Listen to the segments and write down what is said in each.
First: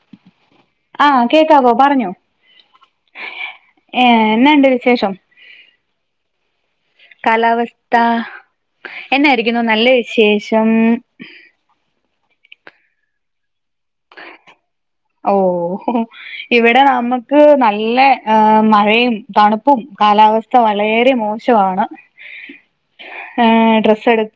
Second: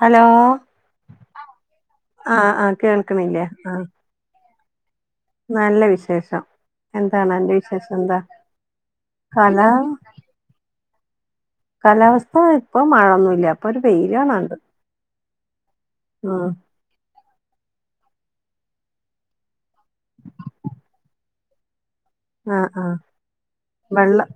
Hello ആഹ് കേക്കാവോ പറഞ്ഞോ ആഹ് ആഹ് കേൾക്ക്ണില്ലേ ആഹ് ഏ എന്നാണ്ട് വിശേഷം നല്ല വിശേഷം എന്താണ് അന്റെ വിശേഷം കാലാവസ്ഥ എന്താ എന്നായിരിക്കുന്നു കാലാ നല്ല ശേഷം കാലാവസ്ഥ ഇപ്പൊ മഴൊന്നുല്ല ഇപ്പൊ ഒരു വെയിലാണാണ്ട് ഓ ഇവിടെ നമ്മ ക്ക് നല്ല ഹ് മഴയും തണുപ്പും കാലാവസ്ഥ വളരെ മോശവാണ്. ആഹ് ആഹ് ഏ ഡ്രസ്സ് എടു വെള്ളം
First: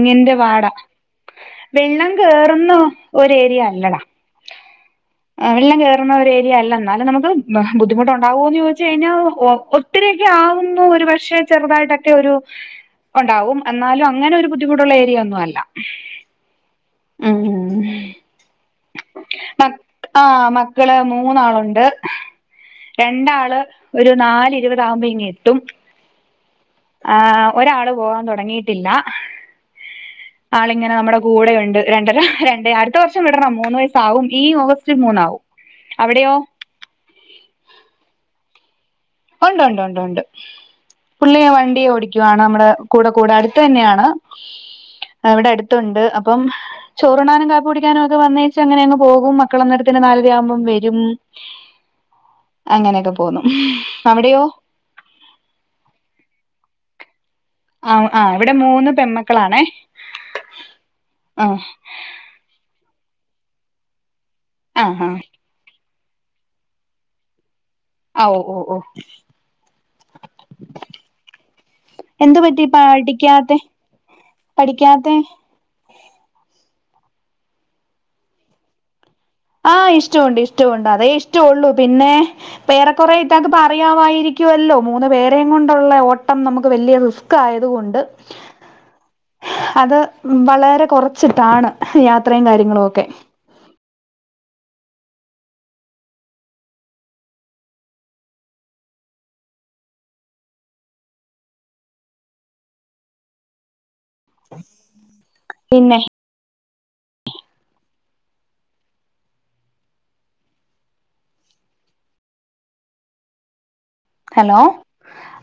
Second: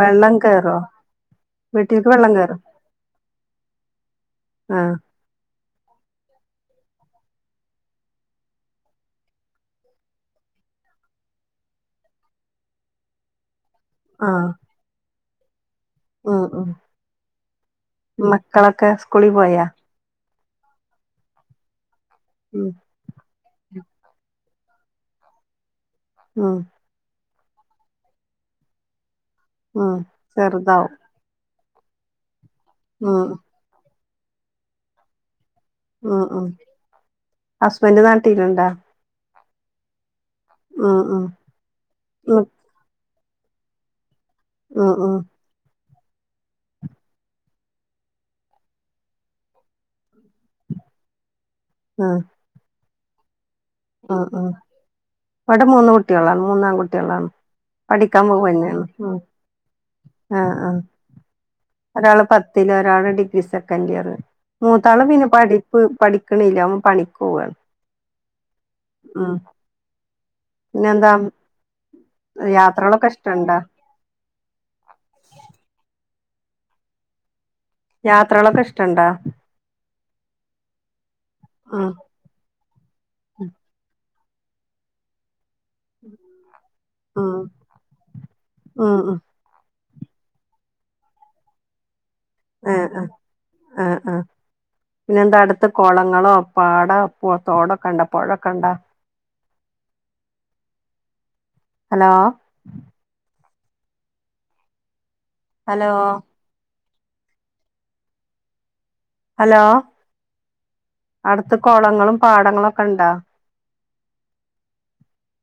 വെള്ളം പാട കേറോ വീട്ടിൽക്ക് വെള്ളം കേറോ കേറുന്നു ഒരു ഏരിയ അല്ലടാ ആഹ് ഏ വെള്ളം കേറുന്ന ഒരു ഏരിയല്ല ഇന്നാലും നമുക്ക് ബു ബുദ്ധിമുട്ടുണ്ടാവോന്ന് ചോയ്ച്ച് കഴിഞ്ഞാൽ ഓ ഒ ത്തിരിയൊക്കെ ആവുന്നു ഒരു പക്ഷേ ചെറുതായിട്ടൊക്കെ ഒരു ഒണ്ടാവും. എന്നാലും അങ്ങനെ ഒരു ആഹ് ബുദ്ധിമുട്ടുള്ള ഏരിയ ഒന്നുംഅല്ല. ഉം ഉ മക്കളൊക്കെ സ്കൂളി പോയോ? ആഹ് മക്കള് മൂന്നാളുണ്ട്. ഉം. രണ്ടാള് ഒരു നാല് ഇരുപതാകുമ്പേ ഇങ്ങ് എത്തും. ആഹ് ആഹ് ഒരാള് പോകാൻ തൊടങ്ങീട്ടില്ല, ഉം ചെറുതാവും ആളിങ്ങനെ നമ്മടെ കൂടെയുണ്ട് രണ്ടര രണ്ടേ അടുത്ത വർഷം ഉം വിടണം മൂന്ന് വയസാവും ഈ ഓഗസ്റ്റിൽ മൂന്നാവും. ഉം അവിടെയോ ഉം ഹസ്ബൻഡ് നാട്ടീലുണ്ടോ? ഉണ്ട് ഉണ്ട് ഉണ്ട് ഉണ്ട് ഉം ഉം പുള്ളിയെ വണ്ടിയൊടിക്കുവാണ് നമ്മള്കൂടെ കൂടെ അടുത്തന്നെയാണ്. ഉം ഉം ഉം എവിടെ അടുത്തുണ്ട് അപ്പം ചോറുണാനും കാപ്പികുടിക്കാനും ഒക്കെ വന്നേച്ച അങ്ങനെ അങ്ങ് പോകും മക്കളന്നേരത്തിന് നാലരയാവുമ്പം വെരും. ആഹ് അങ്ങനെയൊക്കെ പോന്നു. ആഹ് അവിടെയോ ആഹ് അവിടെ മൂന്ന് കുട്ട്യാളാണ് മൂന്നാകുട്ട്യാളാണ്. ആഹ് ആഹ് ഇവടെ മൂന്ന് പെമ്മക്കളാണേ ആഹ് ആഹ് ആഹ് ഒരാള് പത്തില്, ഒരാള് ഡിഗ്രി സെക്കൻ്റിയറ് ആ മൂത്താള് ആ പിന്നെ പഠി പ് പഠിക്ക്ണ്ല്ല ഓൻപണിക്കോവാണ്. ആഹ് ഓ ഓ. പിന്നെന്താ എന്ത് പറ്റി യാത്രകളൊക്കെ ഇഷ്ടണ്ടാ പാടിക്കാത്തെ? പഠിക്കാത്തേ യാത്രകളൊക്കെ ഇഷ്ടണ്ടോ? ആഹ് ഇഷ്ട ഒണ്ട് ഇഷ്ടഒണ്ട് അതെ ഇഷ്ട ഒള്ളു ഉം പിന്നെ പേറെ കൊറേ ഇത്താക്ക് പറയാമായിരിക്കുവല്ലോ മൂന്ന് പേർ തേങ്ങുണ്ടെള്ളഓട്ടം നമുക്ക് വല്ല്യ ഉം റിസ്ക് ആയത് കൊണ്ട്. ഉം ഉം അത് വളരെ കൊർച്ച്ട്ടാണ് യാത്രയും കാര്യങ്ങളും ആഹ് ഒക്കെ. ആഹ് ആഹ് പിന്നെ എന്താ അടുത്ത് കൊളങ്ങളോ, പാടോ, പൊ തോടൊക്കെണ്ടോ പുഴൊക്കെണ്ടോ? ഹലോ [inaudible] ഹലോ ഹലോ അടുത്ത് കൊളങ്ങളും പാടങ്ങളും ഒക്കെ ഉണ്ടോ? ഹലോ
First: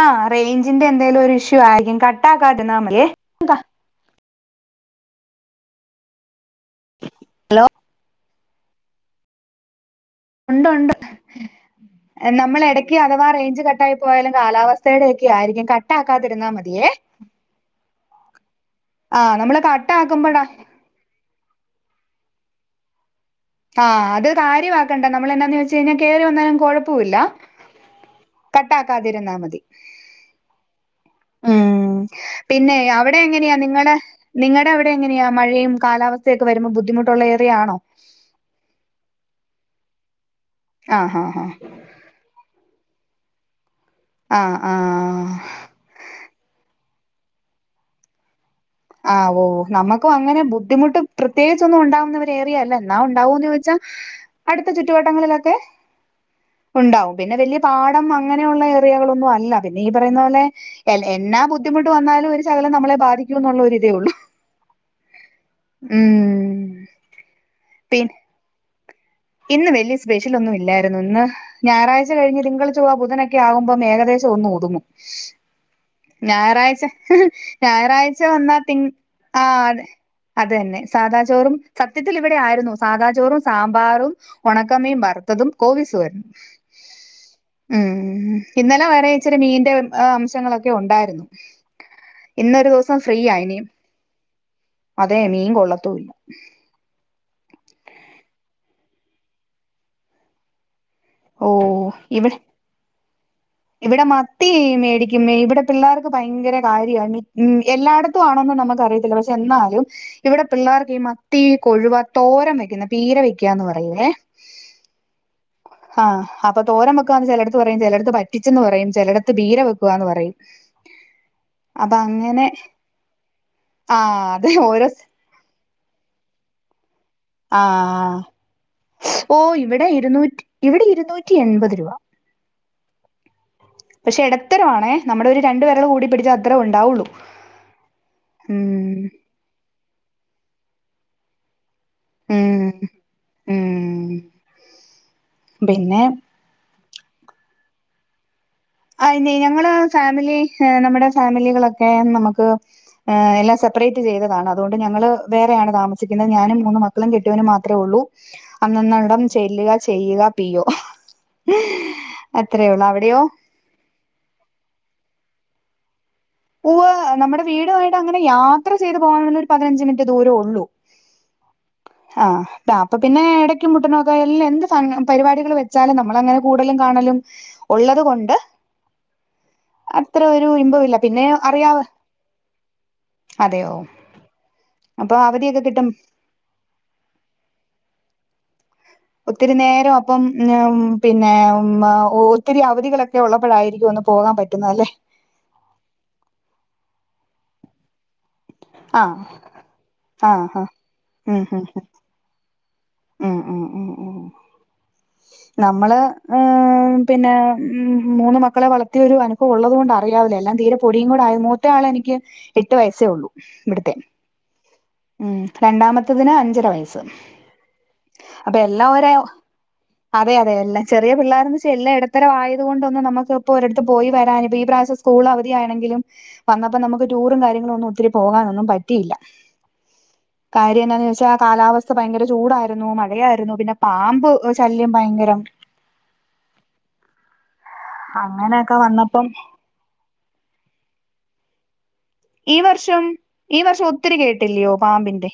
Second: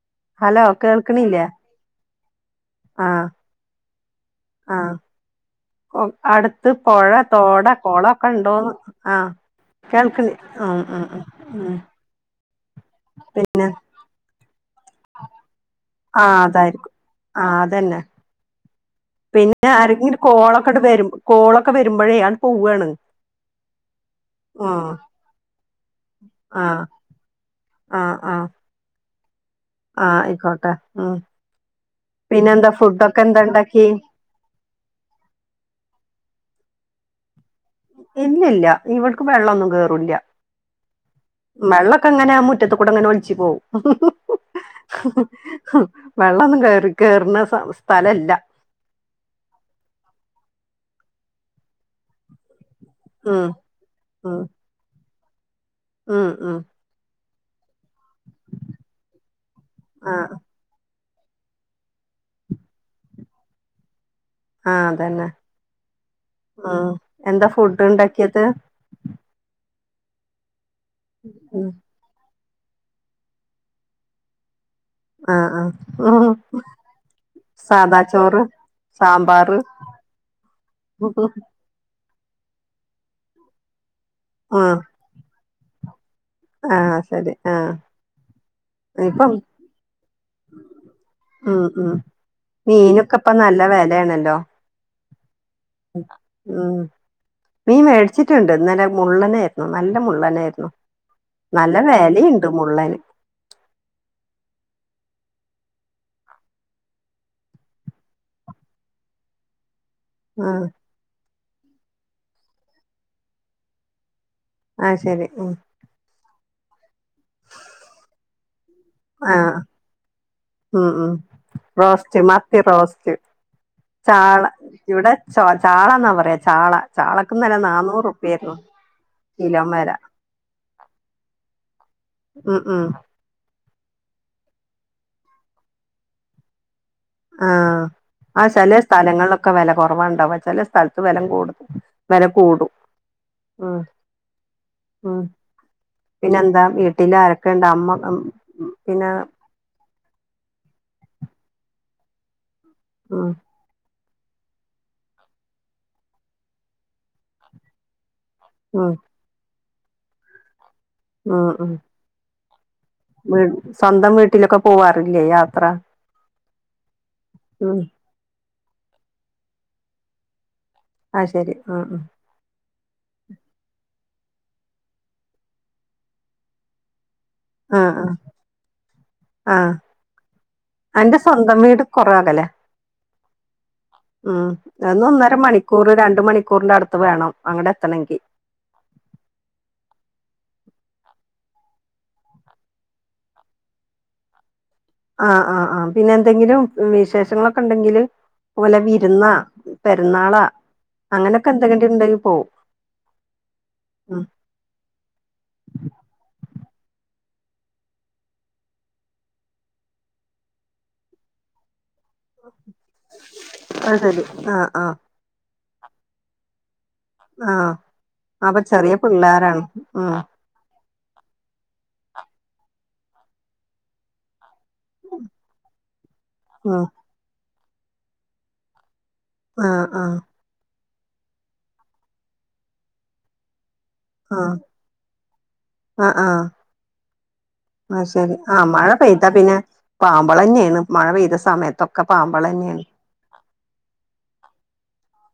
ആ ഹലോ റേഞ്ചിന്റെ എന്തേലും ഒരു കേൾക്കണില്ലേ ഇഷ്യൂ ആയിരിക്കും കട്ടാക്കാതിരുന്നാൽ മതിയേ. ആഹ് ആഹ് അടുത്ത് പൊഴ തോട് കൊളം കണ്ടോ ആഹ് കേൾക്കുന്നി ഉണ്ട് ഉണ്ട് നമ്മള് എടക്ക് അഥവാ റേഞ്ച് കട്ടായി പോയാലും കാലാവസ്ഥയുടെ ഒക്കെ ആയിരിക്കും ക ആഹ് അതായിരിക്കും ആഹ് അതന്നെ. ആഹ് നമ്മള് പിന്നെ ആരെങ്കിലും കട്ടാക്കുമ്പോഴാ കോളൊക്കെണ്ട് വരും കോളൊക്കെ വരുമ്പോഴേ അത് പോവാണ്. ആഹ് അത് ആഹ് കാര്യവാക്കണ്ട നമ്മൾ എന്താന്ന് വെച്ച് കഴിഞ്ഞാൽ കേറി വന്നാലും ആഹ് കൊഴപ്പമില്ല. ആഹ് ആഹ് കട്ടാക്കാതിരുന്നാ മതി. ആഹ് ആയിക്കോട്ടെ ഉം ഉം പിന്നെന്താ പിന്നെ അവിടെ ഫുഡൊക്കെ എന്താ എങ്ങനെയാ ഉണ്ടാക്കിയേ നിങ്ങളെ നിങ്ങടെ അവടെ എങ്ങനെയാ മഴയും കാലാവസ്ഥയൊക്കെ വരുമ്പോ ബുദ്ധിമുട്ടുള്ള ഏരിയ ആണോ ഇല്ലില്ല ഇവടേക്ക് വെള്ളമൊന്നും കേറൂല്ല. ആഹ് ആഹ് ആഹ് വെള്ളൊക്കെ ഇങ്ങനെ ആ മുറ്റത്ത് കൂടെ ഇങ്ങനെ ഒലിച്ച് പോവും. ആഹ് ആഹ് വെള്ളൊന്നും കേറും കേറുന്ന സ്ഥലവല്ല. ആഹ് ഓ നമുക്കും അങ്ങനെ ബുദ്ധിമുട്ട് പ്രത്യേകിച്ചൊന്നും ഉണ്ടാവുന്ന ഒരു ഏരിയ അല്ല അത് എന്നാ ഉം ഉണ്ടാവോന്നു ചോദിച്ചാൽ ഉം അടുത്ത ചുറ്റുവട്ടങ്ങളിലൊക്കെ ഉം ഉം ഉണ്ടാവും പിന്നെ വലിയ പാടം അങ്ങനെയുള്ള ഏരിയകൾ ഒന്നും അല്ല പിന്നെ ഈ പറയുന്ന ആഹ് പോലെ എ എന്നാ ബുദ്ധിമുട്ട് വന്നാലും ഒരു ശകലം നമ്മളെ ബാധിക്കും എന്നുള്ള ഒരിതേ ഉള്ളൂ ആഹ് അതന്നെ ഉം ഉം എന്താ ഫുഡ് പിൻ ഉണ്ടാക്കിയക്കെ ഇന്ന് വല്ല്യ സ്പെഷ്യലൊന്നും ഇല്ലായിരുന്നു, ഇന്ന് ഉം ഞായറാ ച്ച കഴിഞ്ഞ് തിങ്കൾ ചൊവ്വ ബുധനൊക്കെ ആകുമ്പം ഒന്ന് ഏകദേശം ഒന്ന് ഒതുങ്ങും ആഹ് ആഹ് ഞായറാഴ്ച സാദാ ഞായറാഴ്ച ചോറ് വന്നാ തി ആ സാമ്പാറ് അതെ അതു തന്നെ സാദാ ചോറും സത്യത്തിൽ ഇവിടെ ആയിരുന്നു സാദാചോറും സാമ്പാറും ആഹ് ഉണക്കമീൻ വറുത്തതും കോവീസ് തോരനും. ആഹ് ശരി ആഹ് ഉം ഇന്നലെ വരെ ഇപ്പം ഇച്ചിരി മീന്റെ അം ങ്ങളൊക്കെ ഉണ്ടായിരുന്നു ഉം ഉം ഇന്നൊരു ദിവസം മീനൊക്കെ ഇപ്പ ഫ്രീയാ ഇനി നല്ല വെലയാണല്ലോ അതെ മീൻ കൊള്ളത്തുവില്ല ഉം മീൻ മേടിച്ചിട്ടുണ്ട് ഇന്നലെ മുള്ളനായിരുന്നു നല്ല മുള്ളനായിരുന്നു ഓ നല്ല ഇവിടെ വെലയുണ്ട് മുള്ളന് ഇവിടെ മത്തി മേടിക്കും ഇവിടെ പിള്ളേർക്ക് ഭയങ്കര കാര്യവാ എല്ലായിട ത്തും ആണോന്ന് നമുക്കറിയത്തില്ല പക്ഷെ എന്നാലും ഇവിടെ ആഹ് പിള്ളേർക്ക് ഈ മത്തി, കൊഴുവ തോരൻ വെക്കുന്ന പീര വെക്കുകാന്ന് പറയുവേ അത് ശരി ഉം ആഹ് അപ്പ തോരൻ വെക്കുകാന്ന് ചിലടുത്ത് പറയും ചിലടുത്ത് വറ്റിച്ചെന്ന് പറയും ചെലടത്ത് ആഹ് ബീര വെക്കുവാന്ന് പറയും ഉം ഉം അപ്പൊ റോസ്റ്റ് അങ്ങനെ മത്തി റോസ്റ്റ് ആഹ് ചാള അത് ഓരോ ഇവിടെ ച ചാള എന്നാ പറയാ ചാള ചാള ആഹ് ഓഹ് കിലോം ഇവിടെ വെല ഇരുന്നൂറ്റി ഇവിടെ ഇരുന്നൂറ്റി എൺപത് രൂപ ഉം ഉം പക്ഷെ ഇടത്തരം ആണേ നമ്മുടെ ഒരു രണ്ട് വിരല് കൂട്ടി പിടിച്ചാൽ അത്രേം ഉണ്ടാവുള്ളു ആഹ് ആ ചില സ്ഥലങ്ങളിലൊക്കെ വില കുറവാണ്ടാവും ചെല സ്ഥലത്ത് വില കൂടും വെല ഉം കൂടും ഉം ഉം പിന്നെ പിന്നെന്താ വീട്ടില് ആരൊക്കെ ഒണ്ട് അമ്മ പിന്നെ അയിന് ഞങ്ങള് ഫാമിലി നമ്മുടെ ഫാമിലികളൊക്കെ നമുക്ക് ഉം ഏഹ് എല്ലാ സെപ്പറേ റ്റ് ചെയ്തതാണ് അതുകൊണ്ട് ഞങ്ങള് വേറെയാണ് താമസിക്കുന്നത്. ഞാനും മൂന്ന് മക്കളും കെട്ടിയവനും മാത്രേ ഉള്ളൂ ഉം അന്നന്നടം ചെല്ലുക ചെയ്യുക പി ഒ ഉം ഉം അത്രേയുള്ളൂ. അവിടെയോ? വീ സ്വന്തം വീട്ടിലൊക്കെ പോവാറില്ലേ? യാത്ര? ഉവ്വ്! നമ്മുടെ ഉം വീടുമായിട്ട് അങ്ങനെ യാത്ര ചെയ്ത് പോവാൻ പറ്റുന്ന ഒരു പതിനഞ്ച് മിനിറ്റ് ദൂരോള്ളു ആഹ് ശരി ആഹ് ആഹ് ആഹ്! അപ്പ പിന്നെ ഇടയ്ക്കും മുട്ടിനോക്കെ എല്ലാം എന്ത് സാ പരിപാടികൾ വെച്ചാലും നമ്മളങ്ങനെ കൂടലും കാണലും ആഹ് ഉള്ളത് ആഹ് കൊണ്ട് ആഹ് അത്ര ഒരു ഇമ്പം ഇല്ല അന്റെ സ്വന്തം വീട് കുറേ അകലെയാ അതെയോ ഉം.. അപ്പൊ ഒന്നൊന്നര അവധിയൊക്കെ കിട്ടും മണിക്കൂറ് ര ണ്ട് മണിക്കൂറിന്റെ അടുത്ത് വേണം അങ്ങ്ട് എത്തണെങ്കിൽ ഒത്തിരി നേരം അപ്പം ഉം പിന്നെ ഒത്തിരി അവധികളൊക്കെ ഉള്ളപ്പോഴായിരിക്കും ഒന്ന് പോകാൻ പറ്റ് പറ്റുന്നതല്ലേ ആഹ് ആഹ് ആഹ് പിന്നെ എന്തെങ്കിലും വിശേഷങ്ങളൊക്കെ ഉണ്ടെങ്കില് പോലെ ആഹ് വിരുന്നാ, പെരുന്നാളാ, ആഹ് ആഹ് ഉം അങ്ങനെയൊക്കെ ഉം എന്തെങ്കിലും ഉണ്ടെൽ പോവും. ഉം നമ്മള് ഉം പിന്നെ മൂന്ന് മക്കളെ വളർത്തിയൊരുവാണ്. ഒള്ളതുകൊണ്ട് അറിയവല്ലോ എല്ലാം തീരെ പൊടിയും കൂടെ ആയ മൂത്ത ആളെനിക്ക് എട്ട് വയസ്സേ ഉള്ളൂ. ഇവിടത്തെ അത് ശരി ആഹ് ആഹ് ഉം രണ്ടാമത്തതിന് അഞ്ചര വയസ്സ് ആഹ്! അപ്പൊ ചെറിയ പിള്ളേരാണ് ഉം അതെയല്ലെ ചെറിയ പിള്ളേരെന്നെച്ചാ എല്ലാ ഇടത്തരം ആയത് കൊണ്ടൊന്ന് നമുക്ക് ഇപ്പൊരിടത്ത് പോയി വരാനിപ്പാ ഈപ്രാവ സ്കൂൾ അവധിയാണെങ്കിലും വന്നപ്പോ ഉം നമുക്ക് ടൂറും കാര്യങ്ങളൊന്നും ഒത്തിരി പോകാനൊന്നും പറ്റിയില്ല ആഹ് ആഹ് കാര്യെന്താന്ന് ചോദിച്ചാ ആ കാലാവസ്ഥ ഭയങ്കര ചൂടായിരുന്നു മഴയായിരുന്നു പിന്നെ പാമ്പ് ആഹ് ശല്യം ഭയങ്കരം ആഹ് ആഹ് ആഹ് ശെരി ആഹ് അങ്ങനെയൊക്കെ മഴ പെയ്ത വന്നപ്പം പിന്നെ പാമ്പ്കളന്നെയാണ് മഴ പെയ്ത സമയത്തൊക്കെ പാമ്പാ ഈ വർഷം ഈ വർഷം ഒത്തിരി കെട്ടില്ല്യോ പാമ്പിന്റെ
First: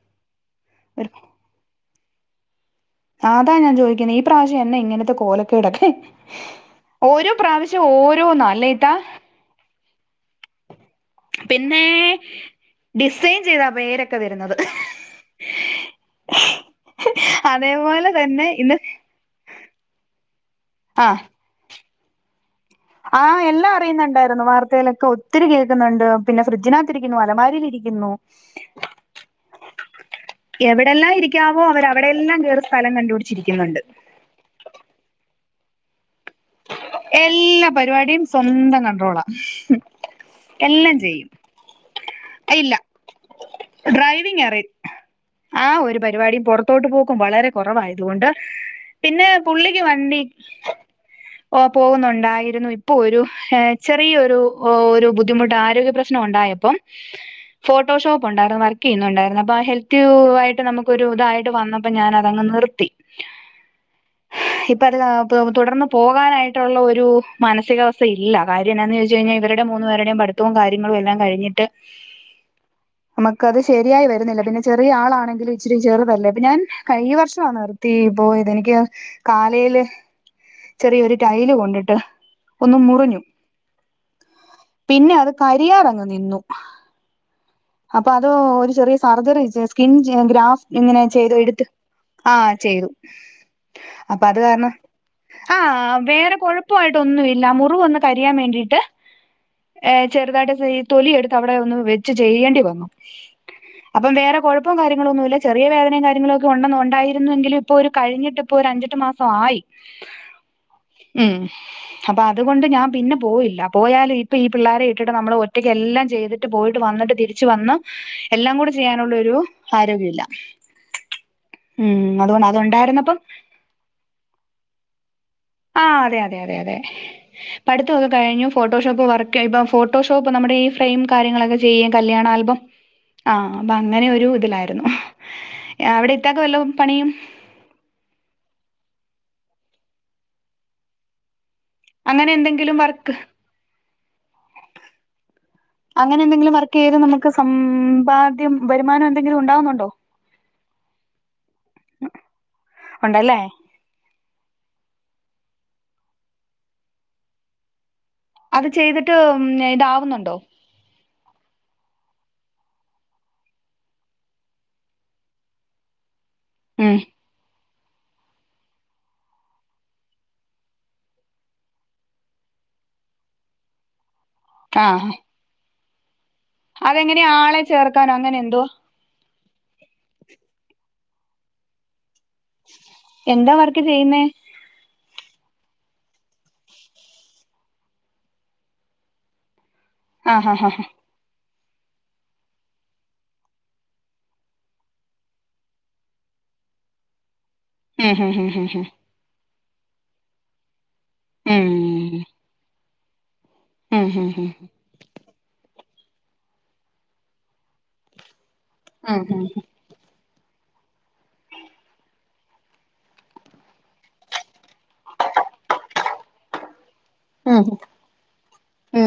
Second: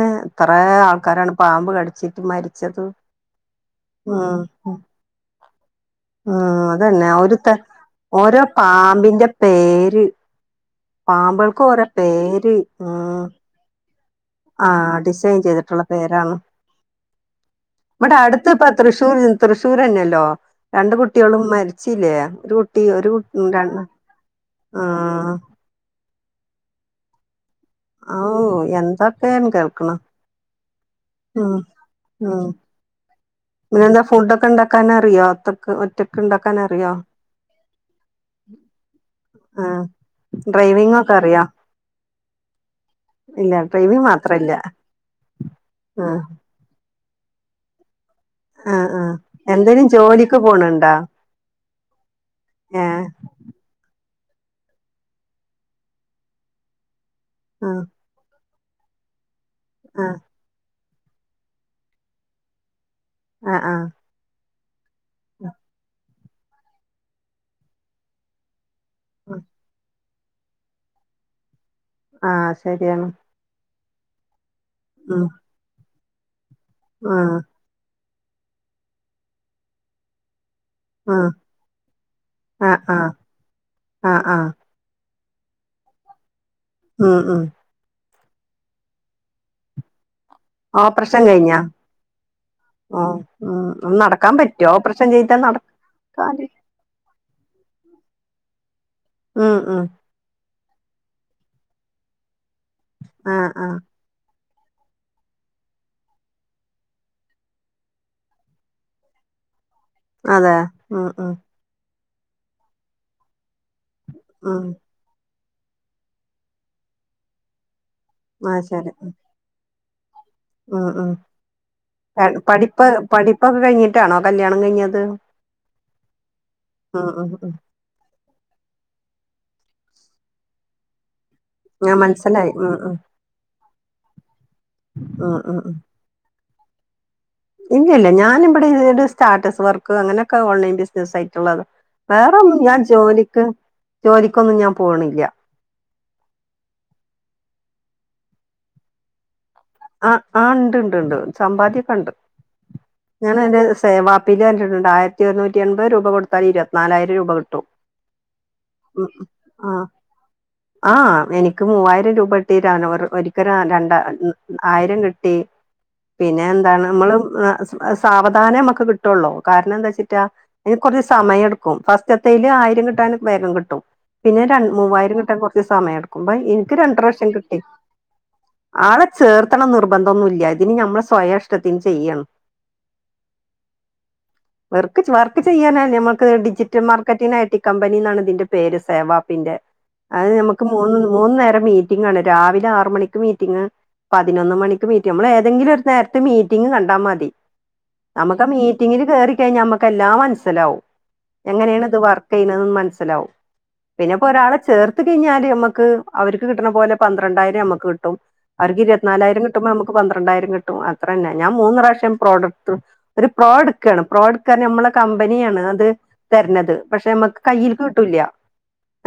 ഏഹ് എത്ര ഒരു, ആൾക്കാരാണ് പാമ്പ് കടിച്ചിട്ട് മരിച്ചത് അതാ ഞാൻ ചോദിക്കുന്നെ ഈ പ്രാവശ്യം എന്ന ഇങ്ങനത്തെ കോലക്കേടൊക്കെ മ്മ് അതന്നെ ഓരോ ഒരുത പ്രാവശ്യം ഓരോ ഓരോന്ന അല്ലേ ഇത്താ പാമ്പിന്റെ പേര് പാമ്പ്കൾക്കോരോ പേര് ഉം ച്ചിടെ പേരെ ആഹ് ഡിസൈൻ ചെയ്തിട്ടുള്ള പേരാണ് അതേപോലെ തന്നെ ഇന്ന് ഇവ്ടടുത്തുപ്പാത്ര [unintelligible] തൃശ്ശൂരെന്നെല്ലോ രണ്ട് ആ കുട്ടികളും മരിച്ചില്ലേ ഒരു ഒരു ആഹ് കു ര എല്ലാം അറിയുന്നുണ്ടായിരുന്നു വാർത്തയിലൊക്കെ ആഹ് ഒത്തിരി കേക്കുന്നുണ്ട് പിന്നെ ഫ്രിഡ്ജിനകത്തിരിക്കുന്നു അലമാരിലിരിക്കുന്നു ഔ എന്തൊക്കെയാണ് കേൾക്ക്‌ണ് എവിടെല്ലാം ഇരിക്കാവോ അവരവിടെല്ലാം ഉം കേറി സ്ഥലം കണ്ടുപിടി പിന്നെന്താ ഫുഡൊക്കാ ഇണ്ടാക്കാനറിയോ ഒത്താക്ക് ഒറ്റക്ക്‌ണ്ടാ എല്ലാ പരിപാടിയും സ്വന്തം കണ്ട്രോളാ ഡ്രൈവിങ്ങൊക്കറിയോ ഇല്ല ഡ്രൈവിംഗ് മാത്രല്ല ഡ്രൈവിങ്ങറിയി ആഹ് ഒരു പരിപാടിയും പൊറ ത്തോട്ട് പോക്കും വളരെ കൊറവായതുകൊണ്ട് ആഹ് ആഹ് പിന്നെ പുള്ളിക്ക് എന്തേലും വണ്ടി ജോലിക്ക് പോണുണ്ടോ ഓ പോകുന്നുണ്ടായിരുന്നു ഇപ്പൊ ഏഹ് ഒരു ഏഹ് ചെറിയൊരു ഒരു ബുദ്ധിമുട്ട് ആരോഗ്യപ്രെശ്നം ഉണ്ടായപ്പം ആഹ് ഫോട്ടോഷോപ്പുണ്ടായിരുന്നു വർക്കെയ്യുന്നുണ്ടായിരുന്നു അപ്പൊ ആ ഹെൽത്തുആയിട്ട് നമുക്ക് ഒരു ഇതായിട്ട് വന്നപ്പോ ഞാനതങ്ങ് നിർത്തി ആഹ് ആഹ് ഇപ്പത് തുടർന്ന് പോകാനായിട്ടുള്ള ഒരു മാനസികാവസ്ഥയില്ല കാര്യെന്നാന്ന് ചോദിച്ച് കഴിഞ്ഞാ ആഹ് ഇവര്ടെ മൂന്ന്പേരുടെയും പഠിത്തവും കാര്യങ്ങളും എല്ലാം കഴിഞ്ഞിട്ട് ആഹ് ശെരിയാണ് ക്കത് ശെരിയായി വരുന്നില്ല പിന്നെ ചെറിയ ആളാണെങ്കിലും ഇച്ചിരി ചെറുതല്ലേ അപ്പഞാൻ കഴിഞ്ഞ ആഹ് വർഷമാണ് തീ പോയതെനിക്ക് കാലയില് ചെറിയൊരു ആഹ് ടൈല് കൊണ്ടിട്ട് ഒന്ന് ആഹ് ആഹ് മുറിഞ്ഞു ആഹ് ആഹ് പിന്നത് കരിയാറങ്ങ് നിന്നു ഉം ഉം അപ്പതോ ഒരു ചെറിയ സർജറി സ്കിൻ ചെയ്യാ ഗ്രാഫ് ഇങ്ങനെ ഓപ്പറേഷൻ കഴിഞ്ഞാ ചെയ്തെട്ത്ത് ആഹ് ചെയ്തു ആഹ് ഉം അപ്പ നടക്കാൻ അത് പറ്റോ കാരണം ഓപ്പറേഷൻ ചെയ്താ ആഹ് വേറെ നടക്കാന് കൊഴപ്പായിട്ടൊന്നും ഇല്ല മുറിവൊന്ന് കരിയാൻ വേണ്ടിട്ട് ആ ആ ചെറുതായിട്ട് തൊലിയെട്ത്ത് അവിടെയൊന്ന് വെച്ച് ചെയ്യേണ്ടി വന്നു ആ ആ അപ്പം വേറെ കൊഴപ്പം കാര്യങ്ങളൊന്നുല്ല ചെറിയ വേദനേം കാര്യങ്ങളൊക്കുണ്ടെന്നും ഉണ്ടായിരുന്നുവെങ്കിലും ഇപ്പൊരു കഴിഞ്ഞിട്ടിപ്പൊ ഒരഞ്ചെട്ട് മാ ഫായി അതെയാ ഉം ഉം അപ്പ അതുകൊണ്ട് ഞാൻ പിന്നെ പോയില്ല പോയാലെ ഇപ്പീ ഉം പിള്ളേരെ ഇ ട്ടിട്ട് നമ്മള് ഒറ്റക്ക് എല്ലാം ചെയ്തിട്ട് പോയിട്ട് വന്നിട്ട് തിരിച്ച് വന്ന് എല്ലാം ആഹ് കൂടെ ശരി ചെയ്യാനുള്ളൊരു ആരോഗ്യം ഇല്ല ഉം ഉം പഠിപ്പ് അതുണ്ടായിരുന്നപ്പം പഠിപ്പൊക്കെ കയിഞ്ഞിട്ടാണോ കല്യാണം കയിഞ്ഞത് ആഹ് അതെ അതെ അതെ അതെ പഠിത്തൊക്കെ കഴിഞ്ഞു ഫോട്ടോ ഷോപ്പ് വർക്ക് ഇപ്പൊ ഫട്ടോഷോപ്പ് നമ്മുടെ ഈ ഫ്രെയിം കാര്യങ്ങളൊക്കെ ചെയ്യും ഞാൻ കല്യാണ മനസ്സിലായി ആൽബം ഉം ഉം ആഹ് അപ്പൊ അങ്ങനൊരു ഇതിലായിരുന്നു ഉം ഉം അവിടെ ഇത്താക്ക് വല്ലതും പണിയും ഇല്ല ഇല്ല ഞാനിവടെ ഇബടെ സ്റ്റാറ്റസ് വർക്ക് അങ്ങനെയൊക്കെ ഓൺലൈൻ ബിസിനസ് ആയിട്ടുള്ളത് അങ്ങനെ വേറൊന്നും ഞാൻ എന്തെങ്കിലും വർക്ക് ജോലിക്ക് ജോലിക്കൊന്നും ഞാൻ പോണില്ല അങ്ങനെ എന്തെങ്കിലും വർക്കെയ്ത് നമുക്ക് സമ്പാദ്യം വരുമാനം എന്തെങ്കിലും ഉണ്ടാവുന്നുണ്ടോ ആഹ് ആഹ് ണ്ട് ണ്ട് ണ്ട് സമ്പാദ്യൊക്കെണ്ട് ഉണ്ടല്ലേ ഞാനയിന്റെ സേവാപ്പ് [unintelligible] ആയിരത്തി ഒരുന്നൂറ്റി എൻപത് രൂപ കൊടുത്താൽ ഇരുവത്തിനാലായിരം രൂപ കിട്ടും അത് ചെയ്തിട്ട് ഉം ആഹ് ഇതാവുന്നുണ്ടോ ആഹ് എനിക്ക് മൂവായിരം രൂപ കിട്ടിട്ടാണ് ഒർ ഒരിക്കല് രണ്ടാ ആയിരം കിട്ടി പിന്നെ എന്താണ് ഉം അമ്മള് സാവധാനേ അമ്മക്ക് കിട്ടൊള്ളൂ കാരണം എന്താച്ചിട്ടാ അയിന് കുറച്ച് സമയെട്ക്കും ഫസ്റ്റത്തെയില് ആയിരം കിട്ടാന് വേഗം കിട്ടും പിന്നെ ആഹ് മൂവായിരം കിട്ടാൻ കുറച്ച് സമയെടുക്കും ഇൻക്ക് രണ്ട് അതെങ്ങനെയാ പ്രാവശ്യം കിട്ടി ആളെ ചേർക്കാനോ അങ്ങനെ എന്തോ ആളെ ചേർത്തണം നിർബന്ധൊന്നുല്ല ഇതിന് നമ്മളെ സ്വയഷ്ടത്തിന് ചെയ്യാണ് എന്താ വർക്ക് ചെയ്യുന്നേ വർക്ക് വർക്ക് ചെയ്യാന ഞമ്മക്ക് ഡിജിറ്റൽ മാർക്കറ്റിംഗ് ഐ ടി കമ്പനിന്നാണ് ഇതിന്റെ പേര് സേവാപ്പ് പ്പിൻ്റെ അഹ് ആഹ് ഞമ്മക്ക് ഹാ മൂന്ന് നേരം മീറ്റിംഗാണ് രാവിലെ ആറ് മണിക്ക് മീറ്റിംഗും പതിനൊന്ന് മണിക്ക് മീറ്റി അമ്മള് ഏതെങ്കിലും ഒരു നേരത്ത് മീറ്റിംഗ് കണ്ടാ മതി ഹാ അമ്മക്ക് ആ ഹാ മീറ്റിംഗില് കേറിക്കഴിഞ്ഞാ അമ്മക്ക് എല്ലാം മനസ്സിലാവും ഉം എങ്ങനേണ് ഇത് വർക്ക് ചെയ്യ്ണെന്ന് മനസ്സിലാവും ഹും ഹും പിന്നെപ്പൊ ഹും ഹും ഒരാളെ ചേർ ത്ത് കഴിഞ്ഞാല് ഞമ്മക്ക് അവർക്ക് കിട്ട്ണ പോലെ പന്ത്രണ്ടായിരം അമ്മക്ക് കിട്ടും അവർക്ക് ഇരുവത് ഉം നാലായിരം കിട്ടുമ്പൊ അമ്മ ക്ക് പന്ത്രണ്ടായിരം കിട്ടും അത്രെന്നെ ഞാൻ മൂന്ന് പ്രാവശ്യം പ്രോഡക്റ്റ് ത്റു ഒരു പ്രോ ഇട്ക്കാണ് പ്രോ ഇട്ക പറഞ്ഞാല് ഞമ്മളെ കമ്പനിയാണ് അത് തര്നത് പക്ഷെ അമ്മ ഉം കയ്യിൽക്ക് കിട്ടൂല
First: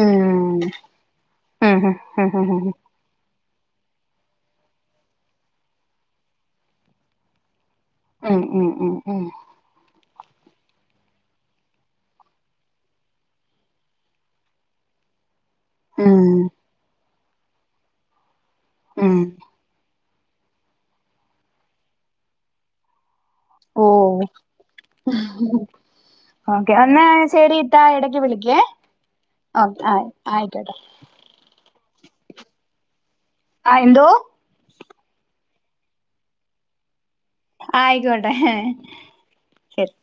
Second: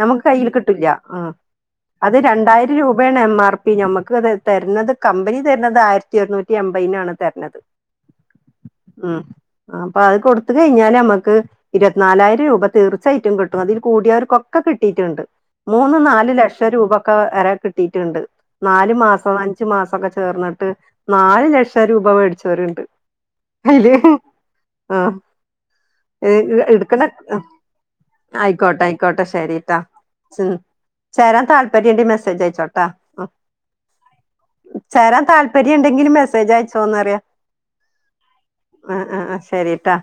നമ്മക്ക് കയ്യിൽക്ക് കിട്ടില്ല ആഹ് ഹും ഉം അത് ഹും ഉം ഉം ഉം ഹും ഹും ഹും ഹും രണ്ടായിരം ഹും രൂ പേണ് എം ആർ പി ഞമ്മക്ക് അത് തര്നത് കമ്പനി തര്നത് ആയിരത്തി ഒരുനൂറ്റി എമ്പയിനാണ് തര്നത് ഉം ഉം ഉം ഉം ആ അപ്പൊ അത് കൊടുത്ത് കഴിഞ്ഞാല് അമ്മക്ക് ഇരുവത് ന്നാലായിരം രൂപ തീർച്ചയായിട്ടും കിട്ടും അതിൽ കൂടിയവർക്കൊക്കെ കിട്ടിയിട്ട്ണ്ട് മൂന്ന് ഉം നാല് ഉം ലക്ഷം രൂപ ഒക്കെ വരെ കിട്ടിയിട്ട്ണ്ട് നാലു ഉം മാസ് അഞ്ചു മാസൊക്കെ ചേർന്നിട്ട് നാല് ലക്ഷം രൂപ വേടിച്ചോര്ണ്ട് അയില് ഓഹ് ഹ് ഉം ഓക്കെ എന്നാ എടുക്കണ് ആഹ് ശരി ഇത്താ ഇടക്ക് വിളിക്കേ ആയിക്കോട്ടെ ആയിക്കോട്ടെ ഓ ശരിട്ടൊ ആഹ് ആയിക്കോട്ടെ ചേരാൻ താല്പര്യണ്ടെ മെസ്സേജ് അയച്ചോ ട്ടാ ആഹ് എന്തോ ചേരാൻ താല്പര്യംണ്ടെങ്കില് മെസ്സേജ് അയച്ചോന്നറിയ ആയിക്കോട്ടെ ആഹ് ആഹ് ആഹ് ശരി ട്ടാ